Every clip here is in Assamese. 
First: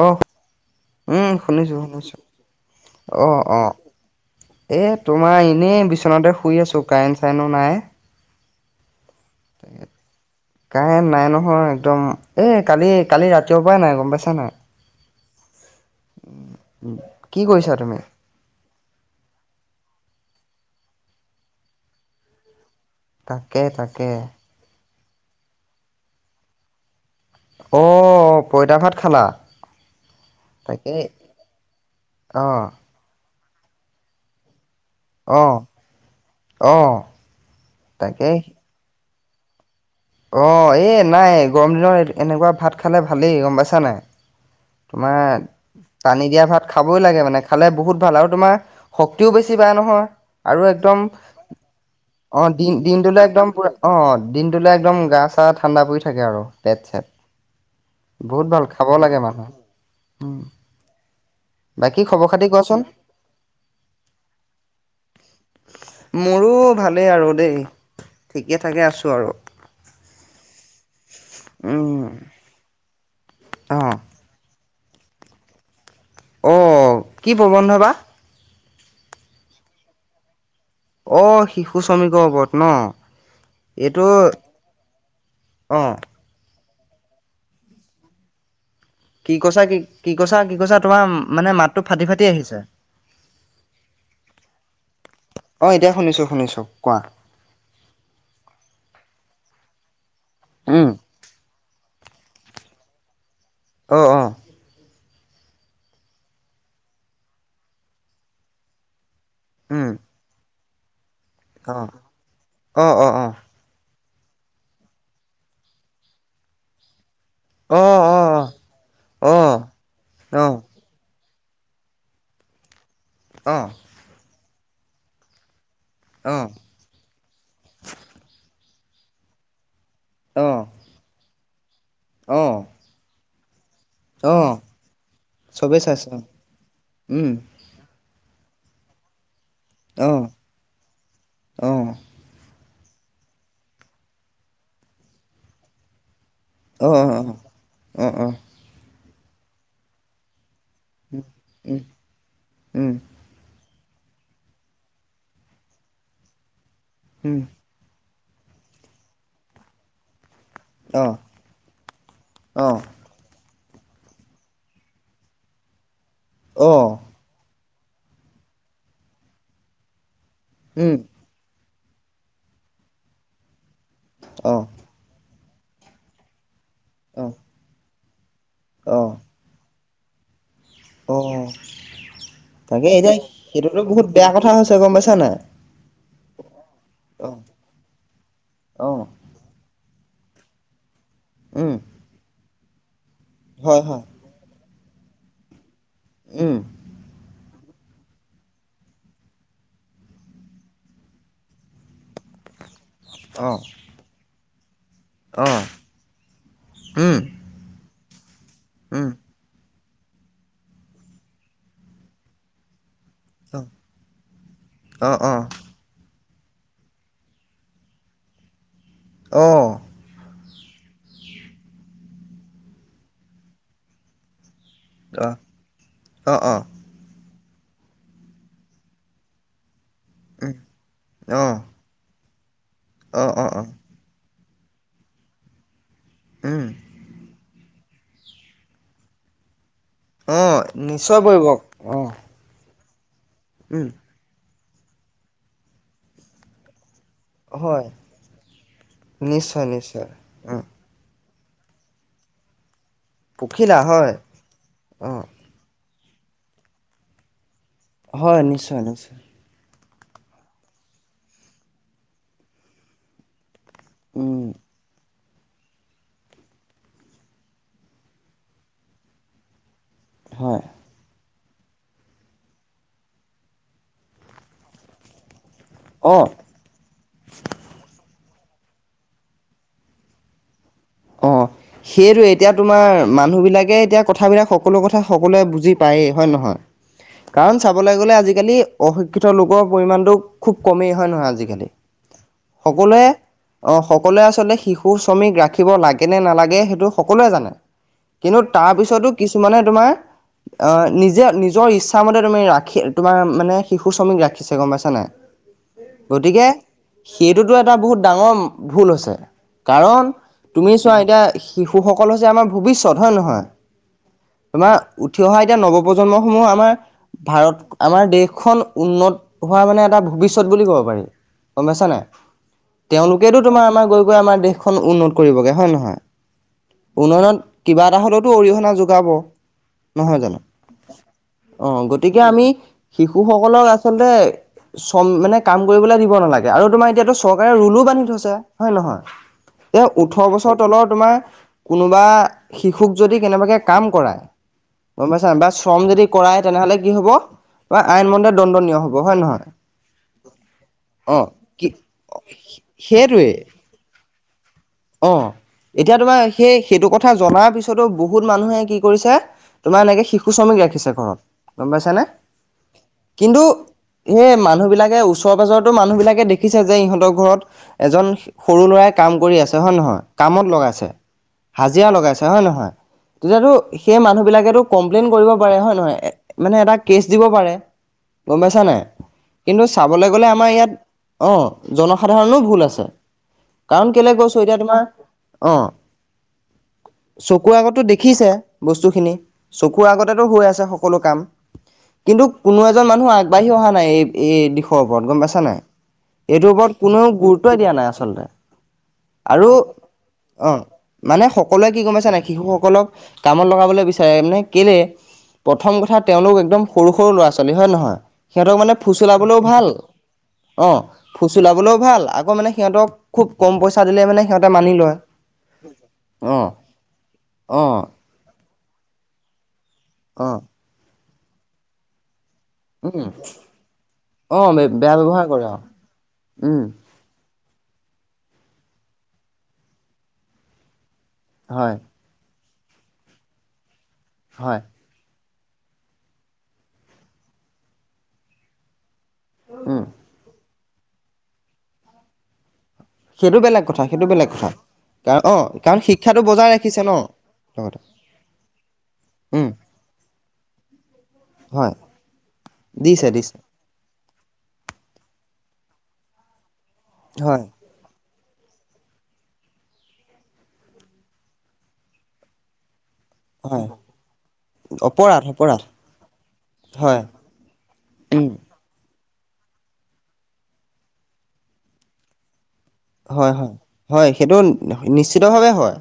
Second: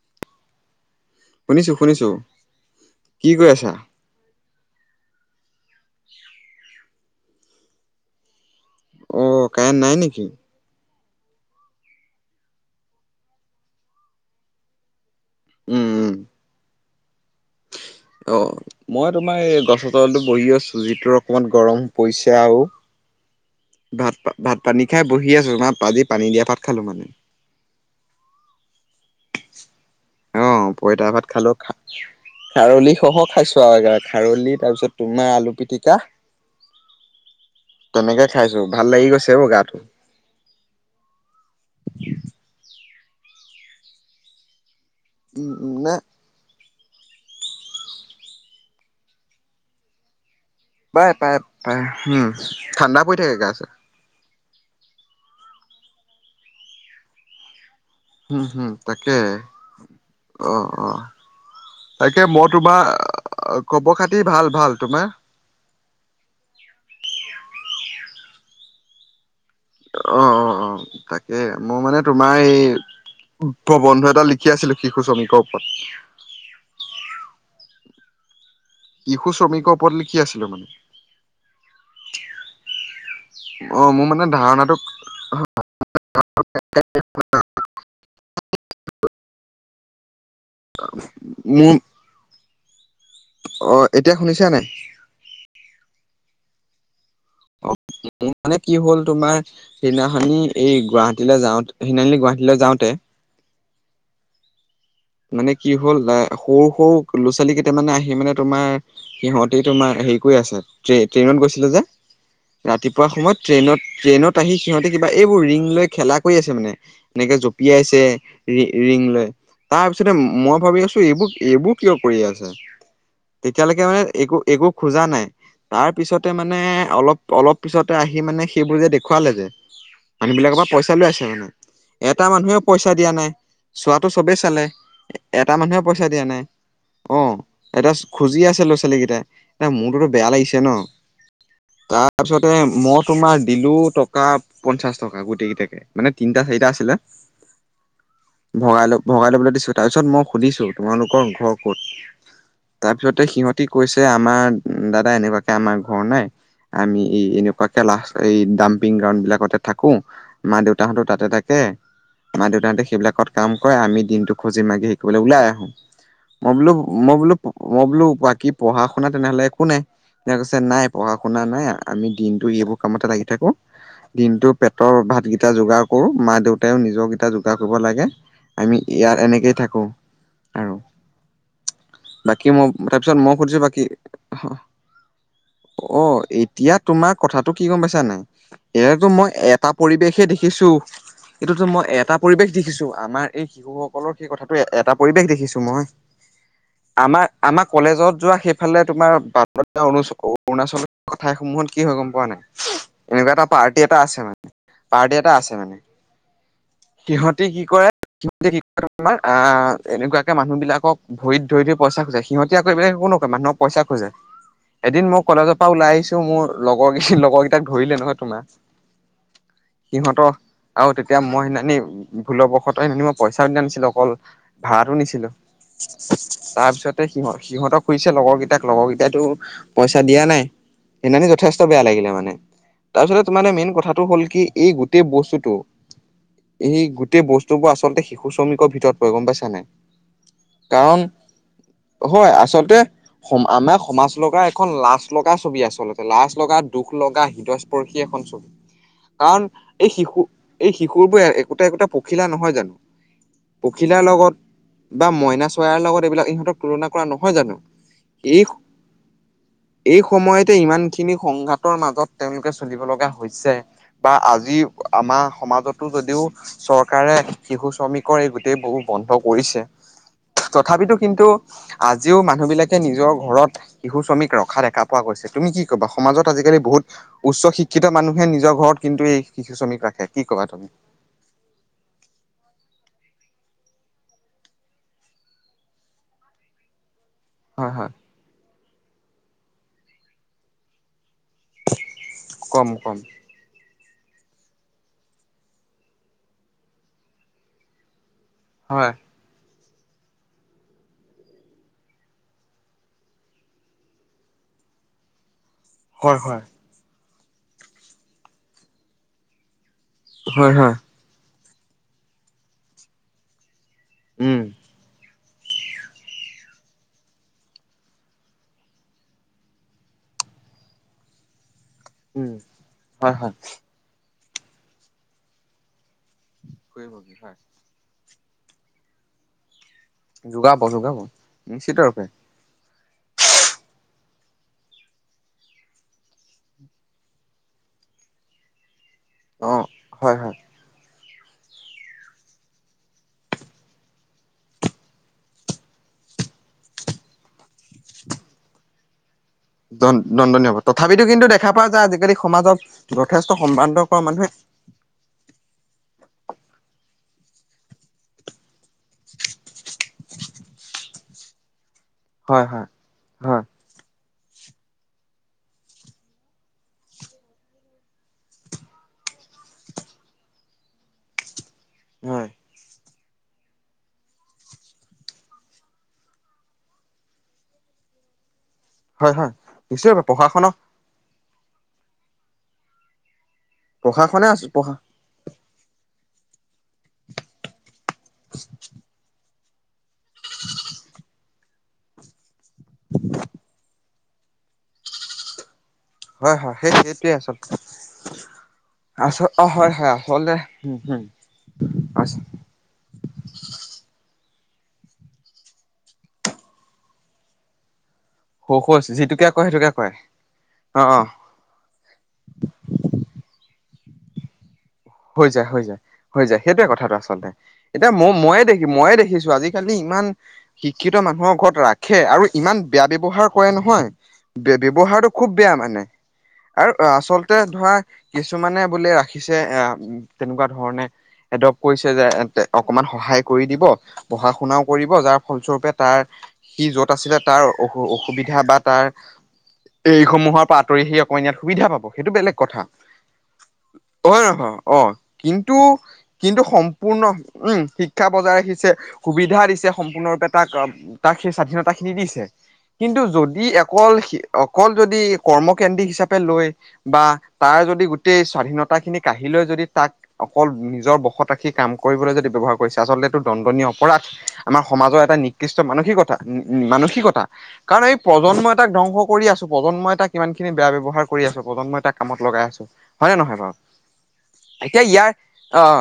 আহ উম, শুনিছো শুনিছো কি আহ কৰি আহ। আছা এই তোমাৰ এনেই বিচনাতে শুই আছোঁ কাৰেণ্ট চাৰেননো নাই। অ' কায়ন নাই নেকি? কাৰেণ্ট নাই নহয় একদম এই কালি কালি ৰাতিয়ৰ পৰাই নাই গম পাইছা নাই। উম উম কি কৰিছা তুমি? অ মই তোমাৰ এই গছৰ তলো বহি আছো যিটো অকমান গৰম পৰিছে আৰু। তাকে তাকে ভাত ভাত পানী খাই বহি আছো মাত আজি পানী দিয়া ভাত খালো মানে। অ' কইতা ভাত খালা! অ' তাকে পইতা ভাত খালো খাই অ', খাৰলি খহ খাইছো আৰু খাৰলি তাৰপিছত তোমাৰ আলু অ', পিটিকা অ', তেনেকে তাকে খাইছো ভাল লাগি গৈছে বৌ গাটো। অ' এই নাই গৰম দিনত এনেকুৱা ভাত খালে ভালেই গম পাইছা নাই। তোমাৰ উম উম নাই টানি দিয়া ভাল খাবই লাগে মানে খালে বহুত ভাল আৰু তোমাৰ শক্তিও বেছি বায় নহয়। আৰু একদম পাই পাই পাই উম অ' দিন ঠাণ্ডা পৰি দিনটোলৈ থাকে গা একদম চা পুৰা অ' দিনটোলৈ একদম গা চা ঠাণ্ডা পৰি থাকে আৰু পেট চেট। উম বহুত ভাল হম খাব তাকে লাগে মানুহে। [unintelligible] বাকী তাকে খবৰ খাতি মই কোৱাচোন তোমাৰ, খবৰ খাতি ভাল ভাল তোমাৰ? মোৰো ভালেই আৰু দেই, ঠিকে থাকে আছোঁ আৰু। অ', অ', অ', তাকে মই মানে উম তোমাৰ এই অ প্ৰবন্ধ এটা লিখি আছিলো শিশু শ্ৰমিকৰ ওপৰত। অ' কি প্ৰবন্ধ বা। শিশু শ্ৰমিকৰ ওপৰত লিখি আছিলো মানে। অ' শিশু শ্ৰমিকৰ ওপৰত ন, অ মোৰ এইটো মানে ধাৰণাটো অ'। কি কৈছাঁ কি কি কৈছাঁ কি কৈছাঁ তোমাৰ মানে মোৰ মাতটো ফাটি ফাটি আহিছে। অ' এতিয়া শুনিছা নে নাই। অ' এতিয়া শুনিছো শুনিছো কোৱা। অ' মানে কি হ'ল তোমাৰ সেইদিনাখনি এই উম গুৱাহাটীলৈ যাওঁতে তিনিআলি গুৱাহাটীলৈ যাওঁতে। অ', অ'। মানে কি হ'ল এ সৰু সৰু ল'ৰা ছোৱালী কেইটামানে আহি মানে তোমাৰ সিহঁতি উম তোমাৰ হেৰি কৰি আছে। ট্ৰে ট্ৰেইনত গৈছিলোঁ যে, অ অ ৰাতিপুৱা অ অ সময়ত ট্ৰেইনত ট্ৰেইনত আহি সিহঁতে কিবা এইবোৰ ৰিং লৈ খেলা কৰি আছে মানে এনেকে জপিয়াইছে অ ৰি ৰিং লৈ, অ তাৰ পিছতে অ অ মই ভাবি আছো এইবোৰ এইবোৰ কিয় কৰি আছে। অঁ তেতিয়ালৈকে মানে একো একো খোজা নাই, তাৰ পিছতে অঁ মানে অলপ অলপ পিছতে আহি মানে সেইবোৰ যে দেখুৱালে যে, মানুহ বিলাকৰ অঁ পৰা পইচা লৈ আছে মানে। এটা অঁ মানুহেও পইচা দিয়া নাই, চোৱাতটো চবেই অঁ [unintelligible] এটা চবেই মানুহে পইচা চাইছে অঁ দিয়া নাই, উম অ'। এটা খুজি আছে ল'ৰা ছোৱালীকেইটাই, এয়া মোৰটোতো অঁ বেয়া লাগিছে ন। অঁ তাৰ পিছতে মই তোমাৰ দিলো টকা পঞ্চাশ টকা গোটেই কেইটাকে। মানে তিনিটা চাৰিটা আছিলে। অঁ অঁ অঁ অঁ ভগাই ল ভগাই ল'বলৈ দিছোঁ তাৰপিছত মই সুধিছো উম তোমালোকৰ ঘৰ ক'ত, উম তাৰপিছত ত সিহঁতি কৈছে আমাৰ দাদা এনেকুৱাকে আমাৰ ঘৰ নাই, আমি এই উম এনেকুৱাক [unintelligible] এই ডাম্পিং গ্ৰাউড বিলাকতে থাকো। মা দেউতাহঁতো অঁ তাতে থাকে, মা অঁ দেউতাহঁতে সেইবিলাকত কাম কৰে আমি দিনটো খজি মাগি শিকিবলৈ ওলাই আহো, মই বোলো অঁ মই বোলো মই বোলো বাকী পঢ়া শুনা তেনেহ'লে একো নাই, যে কৈছে নাই উম পঢ়া শুনা শুনা নাই আমি দিনটো এইবোৰ কামতে লাগি থাকো, দিনটো অঁ ভাতৰ ভাতকেইটা যোগাৰ কৰোঁ মা দেউতাও নিজৰকেইটা অঁ যোগাৰ কৰিব লাগে। আমি অঁ ইয়াৰ এনেকেই থাকো। আৰু, অঁ বাকী মই তাকে এতিয়া তাৰপিছত মই সুধিছো সেইটোতো বাকী। বহুত বেয়া কথা হৈছে গম পাইছা নাই অ' এতিয়া তোমাৰ অঁ কথাাতটো কি গ'ম পাইছা নাই, অঁ এয়াতো মই এ এটা পৰিৱেশে দেখিছো, এইটোতো উম মই এটা পৰিৱেশ দেখিছো আমাৰ এই হয় হয় শিশুসকলৰ সেই কথাটো এটা পৰিৱেশ দেখিছো মই। উম। আমাৰ, আমাৰ কলেজত যোৱা সেইফালে তোমাৰ বাটতে অৰুণ অৰুণাচলত কঠাইসমূহত কি হয় গ'ম পোৱা নাই। এনেকুৱা এটা অঁ পাৰ্টি এটা আছে মানে, পাৰ্টি এটা অঁ আছে মানে, উম সিহঁতি কি কৰে। [unintelligible] উম অ' এনেকুৱাকে মানুহবিলাকক ভৰিত ধৰি ধৰি পইচা খোজাই সিহঁতীয়া এইবিলাক একো ন মানুহক অঁ পইচা খোজে, এদিন অঁ মই কলেজত পৰা ওলাই আহিছো, মোৰ লগৰ লগৰ কেইটাক ধৰিলে নহয় তোমাৰ অ'। সিহঁতৰ, আৰু তেতিয়া মই সেইখিনি ভুলবশতঃ সেইি মই পইচাও দি আনিছিলো অকল। ভাতো নিছিলো, অঁ অঁ তাৰপিছত সিহঁত সিহঁত খুজিছে লগৰ কেইটাক লগৰ কেইটাটো পইচা দিয়া নাই, সেইকাৰণে অঁ যথেষ্ট বেয়া লাগিলে মানে তাৰপিছতে অঁ অঁ তে অঁ মেইন কথা হ'ল কি এই গোটেই বস্তুটো, উম এই গোটেই বস্তু বুবোৰ আচলতে শি শ্ৰমিকৰ ভিতৰত পৰে গম পাইছা নাই? অ' কাৰণ নিশ্চয় পৰিব। হয়, আচলতে সম আমাৰ উম সমাজ লগা এখন লাচ লগা ছবি আচলতে লাচ লগা দুখ লগা হয় হৃতয়স্পৰ্শী, এখন ছবি কাৰণ নিশ্চয় এই নিশ্চয় শিশু উম এই শিশু বোৰ একোটা একোটা পখিলা নহয় জানো, পখিলা পখিলাৰ হয় লগত, বা অঁ। মইনা চয়াৰ লগত এইবিলাক ইহঁতক তুলনা কৰা নহয় জানো? হয়, এই নিশ্চয় নিশ্চয়। এই সময়তে ইমান খিনি সংঘাতৰ মাজত তেওঁলোকে চলিব লগা হৈছে। বা উম আজি আমাৰ সমাজতো যদিও চৰকাৰ চৰকাৰে শিশু শ্ৰমিকৰ এই গোটেই বহু বন্ধ কৰিছে হয় তথাপিতো কিন্তু আজিও মানুহ বিলাকে নিজৰ ঘৰত শিশু শ্ৰমিক ৰখা দেখা পোৱা গৈছিল। তুমি কি ক'া অঁ সমাজত আজিকালি বহুত উচ্চ শিক্ষিত মানুহে নিজৰ ঘৰত কিন্তু এই শিশু শ্ৰমিক ৰাখে কি কবা তুমি। অ'। সেইটোৱে এতিয়া তোমাৰ মানুহবিলাকে এতিয়া কথাবিলাক সকলো কথা সকলোৱে বুজি পায়েই হয় নহয় কাৰণ হয় হয় চাবলৈ গ'লে আজিকালি অশিক্ষিত লোকৰ পৰিমণটো খুব কমেই হয় নহয় আজিকালি কম কম সকলোৱে অ সকলোৱে আচলতে শিশু শ্ৰমিক ৰাখি থিব লাগে নে নালাগে সেইটো সকলোৱে জানে কিন্তু হয় তাৰপিছতো কিছুমানে তোমাৰ অ নিজে নিজৰ ইচ্ছা মতে তুমি ৰাখি তোমাৰ মানে শিশু শ্ৰমিক ৰাখিছে গম পাইছা নাই উ হয় হয় গতিকে সেইটোতো এটা বহুত ডাঙৰ ভুল হৈছে কাৰণ হয় তুমি হয় চোৱা এতিয়া শিশুসকল হৈছে আমাৰ ভৱিষ্যত হয় নে নহয় উম তোমাৰ উঠি অহা এতিয়া নৱপ্ৰন্মসমূহ আমাৰ ভাৰত আমাৰ দেশখন উন্নত হোৱা মানে এটা ভৱিষ্যত বুলি ক'ব পাৰি গম পাইছাানে উম হয় হয় তেওঁলোকেতেতো তোমাৰ আমাৰ গৈ গৈ আমাৰ দেশখন উন্নত কৰিবগে হয় নে নহয় উন্নয়নত হয় কিবা এটা হলেওতো অৰিহণা যোগাব নহয় জানো যোগাব যোগাব অ নিশ্চিত ৰূপে গতিকে আমি শিশুসকলক আচলতে চ মানে কাম কৰিবলৈ দিব নালাগে আৰু তোমাৰ এতিয়াতো চৰকাৰে োলো বান্ধি থৈছে হয়ে নহয় অ এ হয় ওঠৰ হয় বছৰ তলৰ তোমাৰ কোনোবা শিশুক যদি কেনেবাকে কাম কৰায় গম পাইছা ন বা শ্ৰম যদি কৰাই তেনেহলে কি হব বা আইন মন্দে দণ্ডনীয় হব হয় নে নহয় দ দণ্ডনীয় হ'ব তথাপিতো অ' কিন্তু দেখা পোৱা কি যোয় আজিকালি সমাজত সেইটোৱেই যথেষ্ট সম্ভ্ৰান্ত কৰা মানুহে অ এতিয়া তোমাৰ সেই সেইটো কথা জনাৰ পিছতো বহুত মানুহে কি কৰিছে তোমাৰ এনেকে শিশু শ্ৰমিক ৰাখিছে ঘৰত গম পাইছেনেে হয় হয় কিন্তু হয় এ মানুহ বিিলাকে ওচৰ পাজৰতো মানুহ বিিলাকে দেখিছে যে ইহঁতৰ ঘৰত এজন সৰু ল'ৰাই কাম কৰি আছে হয় নহয় কামত লগাইছে হাজিৰা লগাইছে হয় নহয় তেতিয়াতো সেই মানুহ বিলাকেতো কমপ্লেইন কৰিব পাৰে হয় নহয় মানে এটা কেচ দিব পাৰে গম পাইছা নাই হয় হয় কিন্তু নিশ্চয় চাবলৈ গলে পঢ়া আমাৰ শুনা ইয়াত অ জনসাধাৰণো ভুল আছে কাৰণ কেলে প্ৰশাসনে কৈছো আছো এতিয়া তোমাৰ অ চকুৰ আগতো দেখিছে বস্তুখিনি চকুৰ আগতেো হৈ আছে সকলো কাম কিন্তু কোনো এজন মানুহ আগবাঢ়ি অহা নাই এই দিশৰ ওপৰত গম পাইছা নাই হয় হয় এইটোৰ ওপৰত সেই কোননেও গুৰুত্বই দিয়া নাই আচল্ততে আছ অ হয় হয় আচম অ' মানে সকলোৱে কি গমাইছে নাই শিশুসকলক কামত লগাবলৈ বিচাৰে মানে কেলে প্ৰথম কথা তেওঁলোক একদম সৰু সৰু ল'ৰা ছোৱালী হয় নে নহয় সৰু সিহঁতক মানে সৰু যিটোকে কয় ফুচলাবলৈও ভাল সেইটোকে কয় অ ফুচ ওলাবলৈও ভাল আকৌ মানে সিহঁতক খুব কম পইচা দিলে মানে সিহতে মানি ল হৈ যায় হৈ যায় হৈ যায় সেইটোয়ে কথাটো আচল্ততে অ' এতিয়া মই ময়ে দেখি মইয়ে দেখিছো আজি আজ খালি ইমান অ' শিক্ষিত মানুহৰ ঘৰত ৰাখে আৰু ইমান বেয়া উম ব্য্য়ৱহাৰ কৰে নহয় অ' বেয়া ব্যৱহাৰটো ব্যৱহাৰ খুব কৰে বেয়া অ' মানে উম আৰু আচল ধৰা কিছুমানে বোলে ৰাখিছে এ তেনেকুৱা ধৰণে এডপট হয় কৰিছে যে অকমান সহায় কৰি দিব পঢ়া হয় শুনাও কৰিব যাৰ ফলস্বৰূপে তাৰ সি য'ত আছিলে তাৰ অ অসুবিধা বা তাৰ উম এই সমূহৰ পৰা আঁতৰি আহি আক ইাত সুবিধা পাব সেইটো বেলেগ কথা সেইটো বেলেগ কথা সেইটো হয় বেলেগ কথা নহয় অ কাৰণ অ কিন্তু কাৰণ শিক্ষাটো কিন্তু বজাই ৰাখিছে ন সম্পূৰ্ণ উম লগতে শিক্ষা বজাই ৰাখিছে সুবিধা উম দিছে সম্পূৰ্ণৰূপে তাক তাক সেই স্বাধীনতা হয় খিনি দিছে কিন্তু দিছে দিছে যদি অকল অকল যদি কৰ্মকেন্দ্ৰিক হিচাপে লৈ বা হয় তাৰ যদি গোটেই স্বাধীনতা খিনি কাহি আহিলৈ যদি তাক অকল নিজৰ বসত ৰাখি কাম কৰিবলৈ যদি ব ব্যৱহাৰ কৰিছে আচলো হয় দণ্ডনীয় অপৰাধ আমাৰ সমাজৰ এটা অপৰাধ নিকৃষ্ট অপৰাধ মানসিকতা হয় মানসিকতা কাৰণ এই উম প্ৰজন্মই তাক ধ্বংস কৰি আছোঁ, প্ৰজন্মই তাক কিমানখিনি বেয়া ব্যয়ৱাৰ কৰি আছোঁ, প্ৰজন্মই তাক কামত লগাই আছোঁ। হয় নে নহয় বাৰু? হয়। সেইটো এতিয়া ইয়াৰ নিশ্চিতভাৱে আ, হয়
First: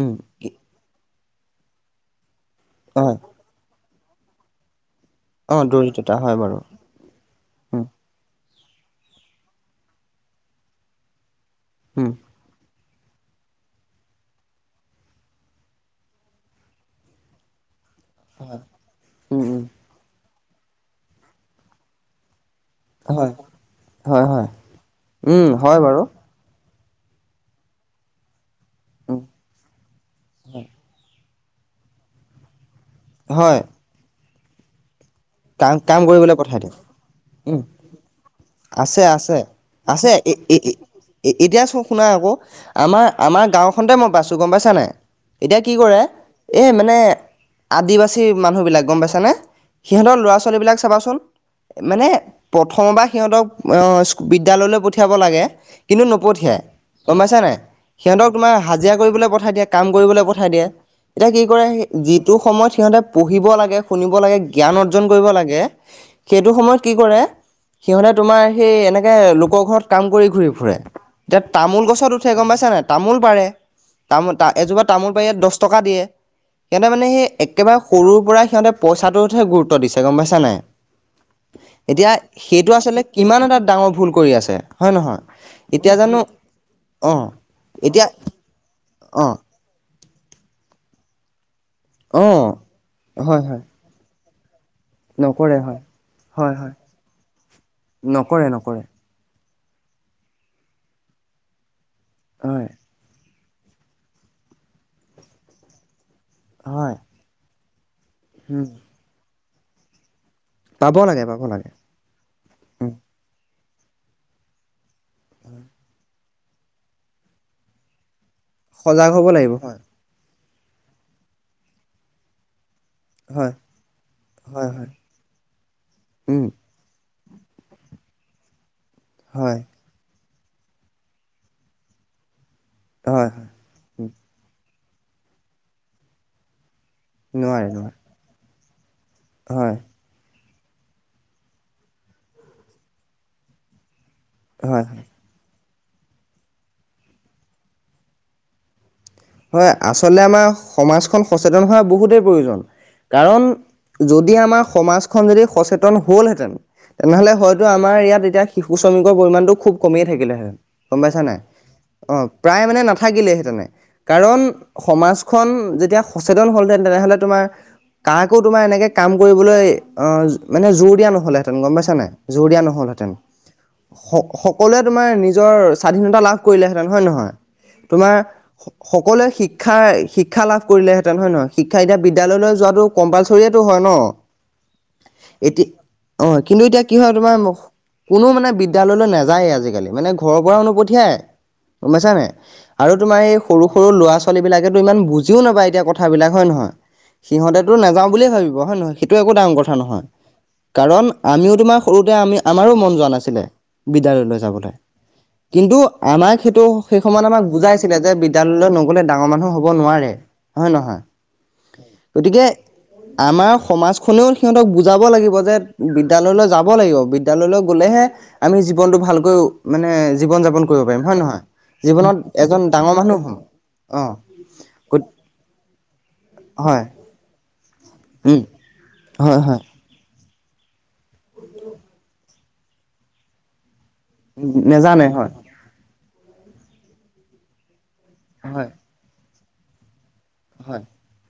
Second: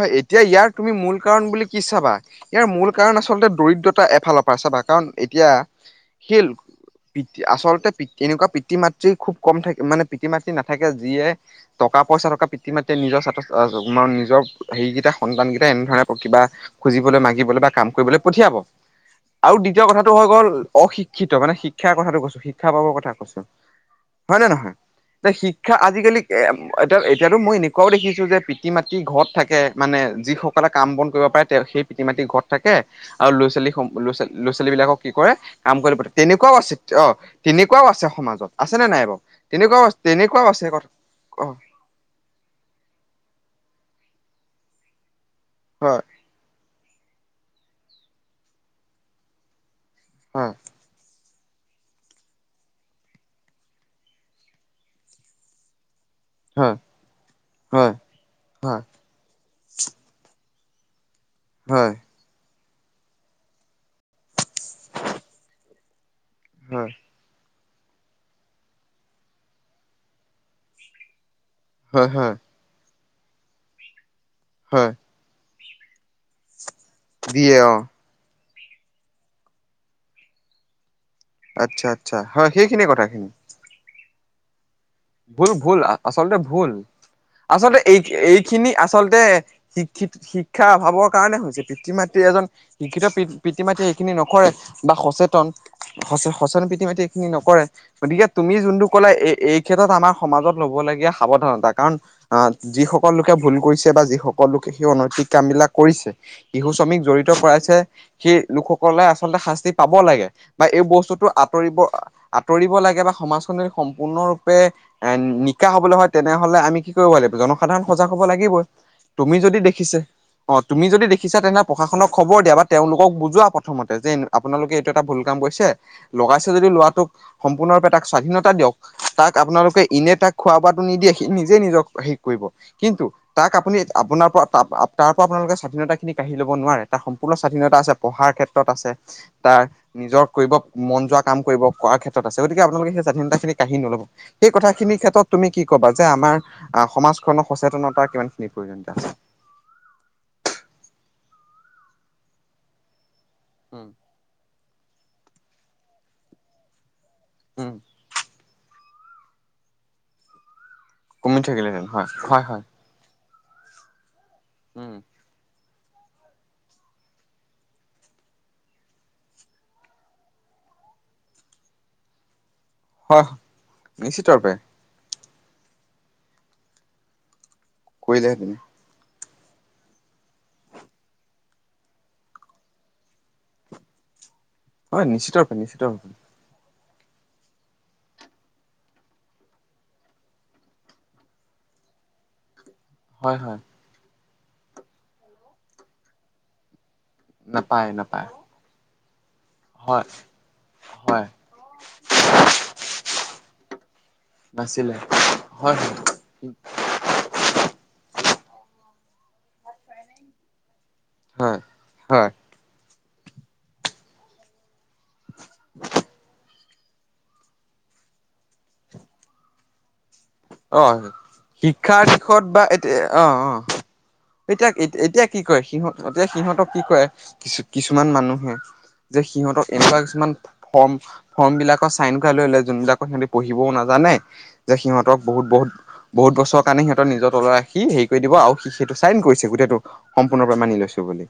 উম এতিয়া ইয়াৰ তুমি মূল কাৰণ বুলি কি চাবা, ইয়াৰ মূল হয় কাৰণ আচলতে দৰিদ্ৰতা এফালৰ পৰা চাবা কাৰণ এতিয়া অ দৰিদ্ৰতা হয় শিল বাৰু পিত উম আচলতে পিত এনেকুৱা পিতৃ মাতৃ খুব কম থাকে মানে পিতৃ মাতৃ নাথাকে যিয়ে টক উম পইচা থকা পিতৃ মাতৃয়ে নিজৰ ছাত্ৰ অ' চ' নিজৰ হেৰিকেইটা সন্তানকেইটাই এনেধৰণৰ কিবা খুজিবলৈ মাগিবলৈ বা কাম কৰিবলৈ পঠিয়াব। উম আৰু উম দ্বিতীয় কথাটো হৈ গ'ল অশিক্ষিত মানে শিক্ষাৰ কথাটো কৈছোঁ শিক শিক্ষা পাবৰ কথা হয় কৈছোঁ। হয় নে নহয়? এ উম শিক্ষা হয় বাৰু আজিকালি এতিয়া এতিয়াতো মই এনেকুৱাও দেখিছোঁ যে পিত পিতৃ মাতৃ উম ঘৰত থাকে মানে হয় যিসকলে কাম বন কৰিব পাৰে তেওঁ সেই পিতৃ মাতৃ ঘৰ থাকে আৰু ল' হয় ছোৱালী ল' ছ ল'ৰা ছোৱালীবিলাকক কি কৰে কাম কৰিব প কৰিবলৈ তেনেকুৱাও পঠাই আছে দিয়ক অ' উম তেনেকুৱাও আছে সমাজত। আছেনে আছে নাই বাৰু? আছে তেনেকুৱাও আছে এ তেনেকুৱাও এ আছে এ কথা এ, অ এতিয়া চ' শুনা আকৌ আমাৰ আমাৰ গাঁওখনতে মই বাছোঁ গ'ম পাইছা নাই? এতিয়া কি কৰে হয় এই মানে আদিবাসী মানুহবিলাক গ'ম পাইছানে? সিহঁতৰ ল'ৰা ছোৱালীবিলাক চাবচোন। মানে প্ৰথমবা সিহঁতক বিদ্যালয়লৈ পঠিয়াব লাগে। কিন্তু নপঠিয়াই হয় গম পাইছা নাই? হয় সিহঁতক তোমাৰ হয় হাজিৰা কৰিবলৈ পঠাই দিয়া কাম কৰিবলৈ পঠাই দিয়ে। এতিয়া কি কৰে হয় যিটো সময়ত সিহঁতে পঢ়িব লাগে, শুনিব লাগে জ্ঞান অৰ্জন কৰিব লাগে সেইটো সময়ত হয় কি কৰে সিহঁতে তোমাৰ সেই এনেকে লোকৰ ঘৰত কাম কৰি ঘূৰি ফুৰে। এতিয়া তামোল হয় হয় গছত উঠে হয় গম পাইছা নাই? তামোল পাৰে। তামোল তা এজোপা হয় তামোল ক'ব ইয়াৰ দহটকা দিয়ে। সেইকাৰণে মানে হেই দিয়ে অ একেবাৰে সৰুৰপৰা সিঁহতে পইচাটো টোতহে গুৰুত্ব দিছে গ'ম পাইছা নাই? আচ্ছা এতিয়া আচ্ছা হয় সেইটো সেইখিনি আচলতে কথাখিনি কিমান এটা ডাঙৰ ভুল কৰি আছে। হয় নহয়। ভুল ভুল এতিয়া জানো আচলতে ভুল। অঁ আচলতে এই এতিয়া এইখিনি আচলতে অঁ শিক্ষিত শিক্ষাৰ অভাৱৰ কাৰণে হৈছে, পিতৃ মাতৃ অঁ এজন শিক্ষিত পিত হয় হয় পিতৃ মাতৃয়ে এইখিনি নকৰে। বা সচেতন। নকৰে হয়। হয় সচে-সচেতন হয় পিতৃ মাতৃয়ে এইখিনি নকৰে। গতিকে নকৰে তুমি নকৰে যোনটো কলা এ, এই ক্ষেত্ৰত আমাৰ সমাজত ল'বলগীয়া সাৱধানতা কাৰণ হয় যিসকল কিবা ভুল কৰিছে বা যিসকল লোকে সেই অনৈতিক কামবিলাক কৰিছে, শিশু হয় শ্ৰমিক জড়িত কৰাইছে সেইলোকসকলে আচলতে শাস্তি পাব লাগে বা এই পাব লাগে বস্তুটো পাব লাগে। আতৰিব আতৰিব লাগে বা সমাজখন সম্পূৰ্ণৰূপে এ, নিকা হবলৈ হয় তেনেহলে আমি কি কৰিব লাগিব জনসাধাৰণ সজাগ হব লাগিবই। সজাগ হ'ব তুমি লাগিব যদি হয়। দেখিছে অ' তুমি যদি দেখিছা তেনেহলে পশাসনক খবৰ দিয়া বা তেওঁলোকক বুজোৱা হয়, প্ৰথমতে যে হয়, আপোনালোকে হয়, এইটো এটা ভুল কাম কৰিছে, উম, লগাইছে যদি ল'ৰাটোক সম্পূৰ্ণৰূপে তাক স্বাধীনতা দিয়ক। তাক হয়, আপোনালোকে ইনে তাক খোৱা বোৱা নিদিয়ে সি নিজে নিজক কৰিব কিন্তু হয়, হয়। তাক আপুনি উম, আপোনাৰপৰা তাৰপৰা আপোনালোকে স্বাধীনতাখিনি কাৰি ল'ব নোৱাৰে। তাৰ সম্পূৰ্ণ নোৱাৰে, স্বাধীনতা নোৱাৰে, আছে, পঢ়াৰ ক্ষেত্ৰত আছে তাৰ হয়, নিজৰ কৰিব মন যোৱা কাম কৰিব কৰাৰ ক্ষেত্ৰত আছে গতিকে আপোনালোকে সেই স্বাধীনতাখিনি কাঢ়ি নল'ব। সেই হয়, কথাখিনিৰ হয়। ক্ষেত্ৰত তুমি কি ক'বা যে আমাৰ আ, সমাজখননৰ সচেতনতা কিমানখিনি প্ৰয়োজনীয়তা আছে? হয় আচলে আমাৰ সমাজখন সচেতন হোৱা বহুতেই প্ৰয়োজন কাৰণ উম যদি আমাৰ সমাজখন যদি সচেতন হ'লহেতেন তেনেহ'লে হয়তো উম, আমাৰ ইয়াত এতিয়া শিক কু শ্ৰমিকৰ পৰিমাণটো খুব কমিয়ে থাকিলেহেঁতেন গম পাইছা নাই? কমি থাকিলেহেঁতেন হয়, অ' হয়, হয়, প্ৰায় মানে নাথা থাকিলেহেঁতেনে কাৰণ উম, সমাজখন যেতিয়া সচেতন হ'লহেঁতেন তেনেহ'লে তোমাৰ কাকো তোমাৰ এনেকে কাম কৰিবলৈ অহ, মানে জোৰ দিয়া নহ'লেহেঁতেন গম পাইছা নাই, জোৰ দিয়া নহলহেঁতেন ন, হয়, নিশ্চিত স- ৰূপে সকলোৱে তোমাৰ নিজৰ স্বাধীনতা লাভ কৰিলেহেঁতেন হয়, নহয় তোমাৰ কৰিলেহেঁতেন। সকলোৱে শিক্ষা, শিক্ষা লাভ কৰিলেহেঁতেন হয়, নহয় শিক্ষা এতিয়া বিদ্যয়ালয়লৈ যোৱাটো কম্পালচৰী হয়, ন হয়, নিশ্চিত ৰূপে, এতি নিশ্চিত ৰূপে, অ', কিন্তু এতিয়া কি হয়, তোমাৰ কোনো মানে বিদ্যায়ললৈ নাযায়ে আজিকালি মানে ঘৰৰ পৰাও নপঠিয়াই গম পাইছানে নাই? আৰু তোমাৰ এই হয়, হয়, সৰু, সৰু ল'ৰা ছোৱালীবিলাকেটো ইমান বুজিও নাপায় এতিয়া কথাবিলাক হয়, নহয়? সিহঁতেতো নাপায়, নাযাওঁ নাপায়, বুলিয়ে ভাবিব হয়, নহয় সেইটো একো ডাঙৰ কথা নহয়, হয়, কাৰণ হয়। আমিও তোমাৰ সৰুতে আমি আমাৰো মন যোৱা নাছিলে বিদ্যালয়লৈ। নাছিলে, কিন্তু হয়, আমাক সেইটো সেই সময়ত আমাক বুজাইছিলে যে বিদ্যালয়লৈ নগ'লে ডাঙৰ মানুহ হ'ব নোৱাৰে হয়, নহয়! হয়, হয়, হয়, গতিকে আমাৰ সমাজখনেও সিহঁতক বুজাব লাগিব যে বিদ্যালয়লৈ যাব লাগিব, বিদ্যালয়ললৈ গ'লেহে আমি জীৱনটো ভালকৈ মানে জীৱন যাপন কৰিব পাৰিম অ'। হয়, নহয় শিক্ষাৰ জীৱনত দিশত এজন বা ডাঙৰ এতিয়া মানুহ হম অ', অ', এতিয়া, এতিয়া কি সিহঁতক এতিয়া সিহঁতক কি হয় কৰে কিছু কিছুমান উম মানুহে যে হয় হয় সিহঁতক এনেকুৱা কিছুমান ফৰ্ম ফৰ্মবিলাকক চাইন কৰাই লৈ লয় যোনবিলাক সিহঁতে পঢ়িবও নাজানে যে নেজানে সিহঁতক হয় বহুত, বহুত বছৰ কাৰণে সিঁহতৰ নিজৰ তলত ৰাখি হেৰি কৰি দিব আৰু হয় সে-সেইটো চাইন কৰিছে গোটেইেটো। সম্পূৰ্ণৰূপে মানি হয়। লৈছোঁ বুলি।